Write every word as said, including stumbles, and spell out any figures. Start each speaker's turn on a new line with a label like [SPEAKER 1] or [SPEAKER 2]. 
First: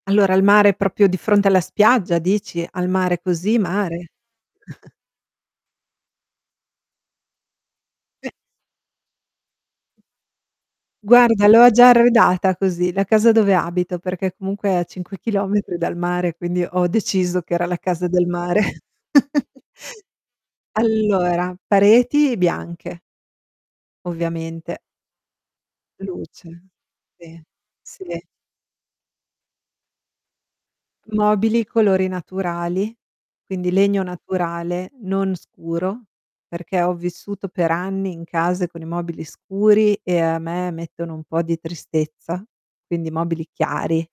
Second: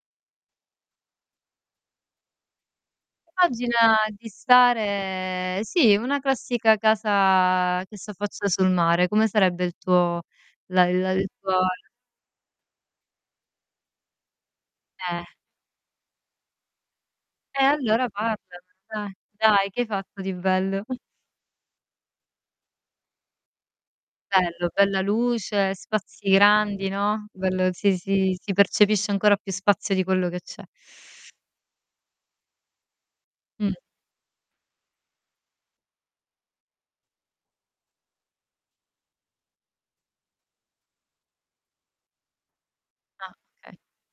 [SPEAKER 1] Allora il mare è propio di fronte alla spiaggia, dici? Al mare, così,
[SPEAKER 2] Immagina
[SPEAKER 1] mare.
[SPEAKER 2] di stare sì, una classica casa che
[SPEAKER 1] [unintelligible]
[SPEAKER 2] s'affaccia sul mare, come sarebbe il tuo la il il
[SPEAKER 1] Guarda
[SPEAKER 2] tuo
[SPEAKER 1] l'ho a già arredata così, la casa dove abito perché comunque è a cinque
[SPEAKER 2] Eh.
[SPEAKER 1] chilometri dal mare, quindi ho deciso che
[SPEAKER 2] E
[SPEAKER 1] era la casa
[SPEAKER 2] allora
[SPEAKER 1] del
[SPEAKER 2] parlamene
[SPEAKER 1] mare.
[SPEAKER 2] dai. Dai che hai fatto di bello?
[SPEAKER 1] Allora, pareti bianche
[SPEAKER 2] Bello,
[SPEAKER 1] ovviamente.
[SPEAKER 2] bella luce, spazi
[SPEAKER 1] Luce,
[SPEAKER 2] grandi, no,
[SPEAKER 1] sì,
[SPEAKER 2] bello si
[SPEAKER 1] sì.
[SPEAKER 2] si si percepisce ancora più spazio di quello che c'è.
[SPEAKER 1] Mobili: colori naturali, quindi
[SPEAKER 2] Mh.
[SPEAKER 1] legno naturale, non scuro, perché ho vissuto per anni in casa con i mobili scuri e a me mettono un po' di tristezza, quindi
[SPEAKER 2] Ah,
[SPEAKER 1] mobili
[SPEAKER 2] okay.
[SPEAKER 1] chiari.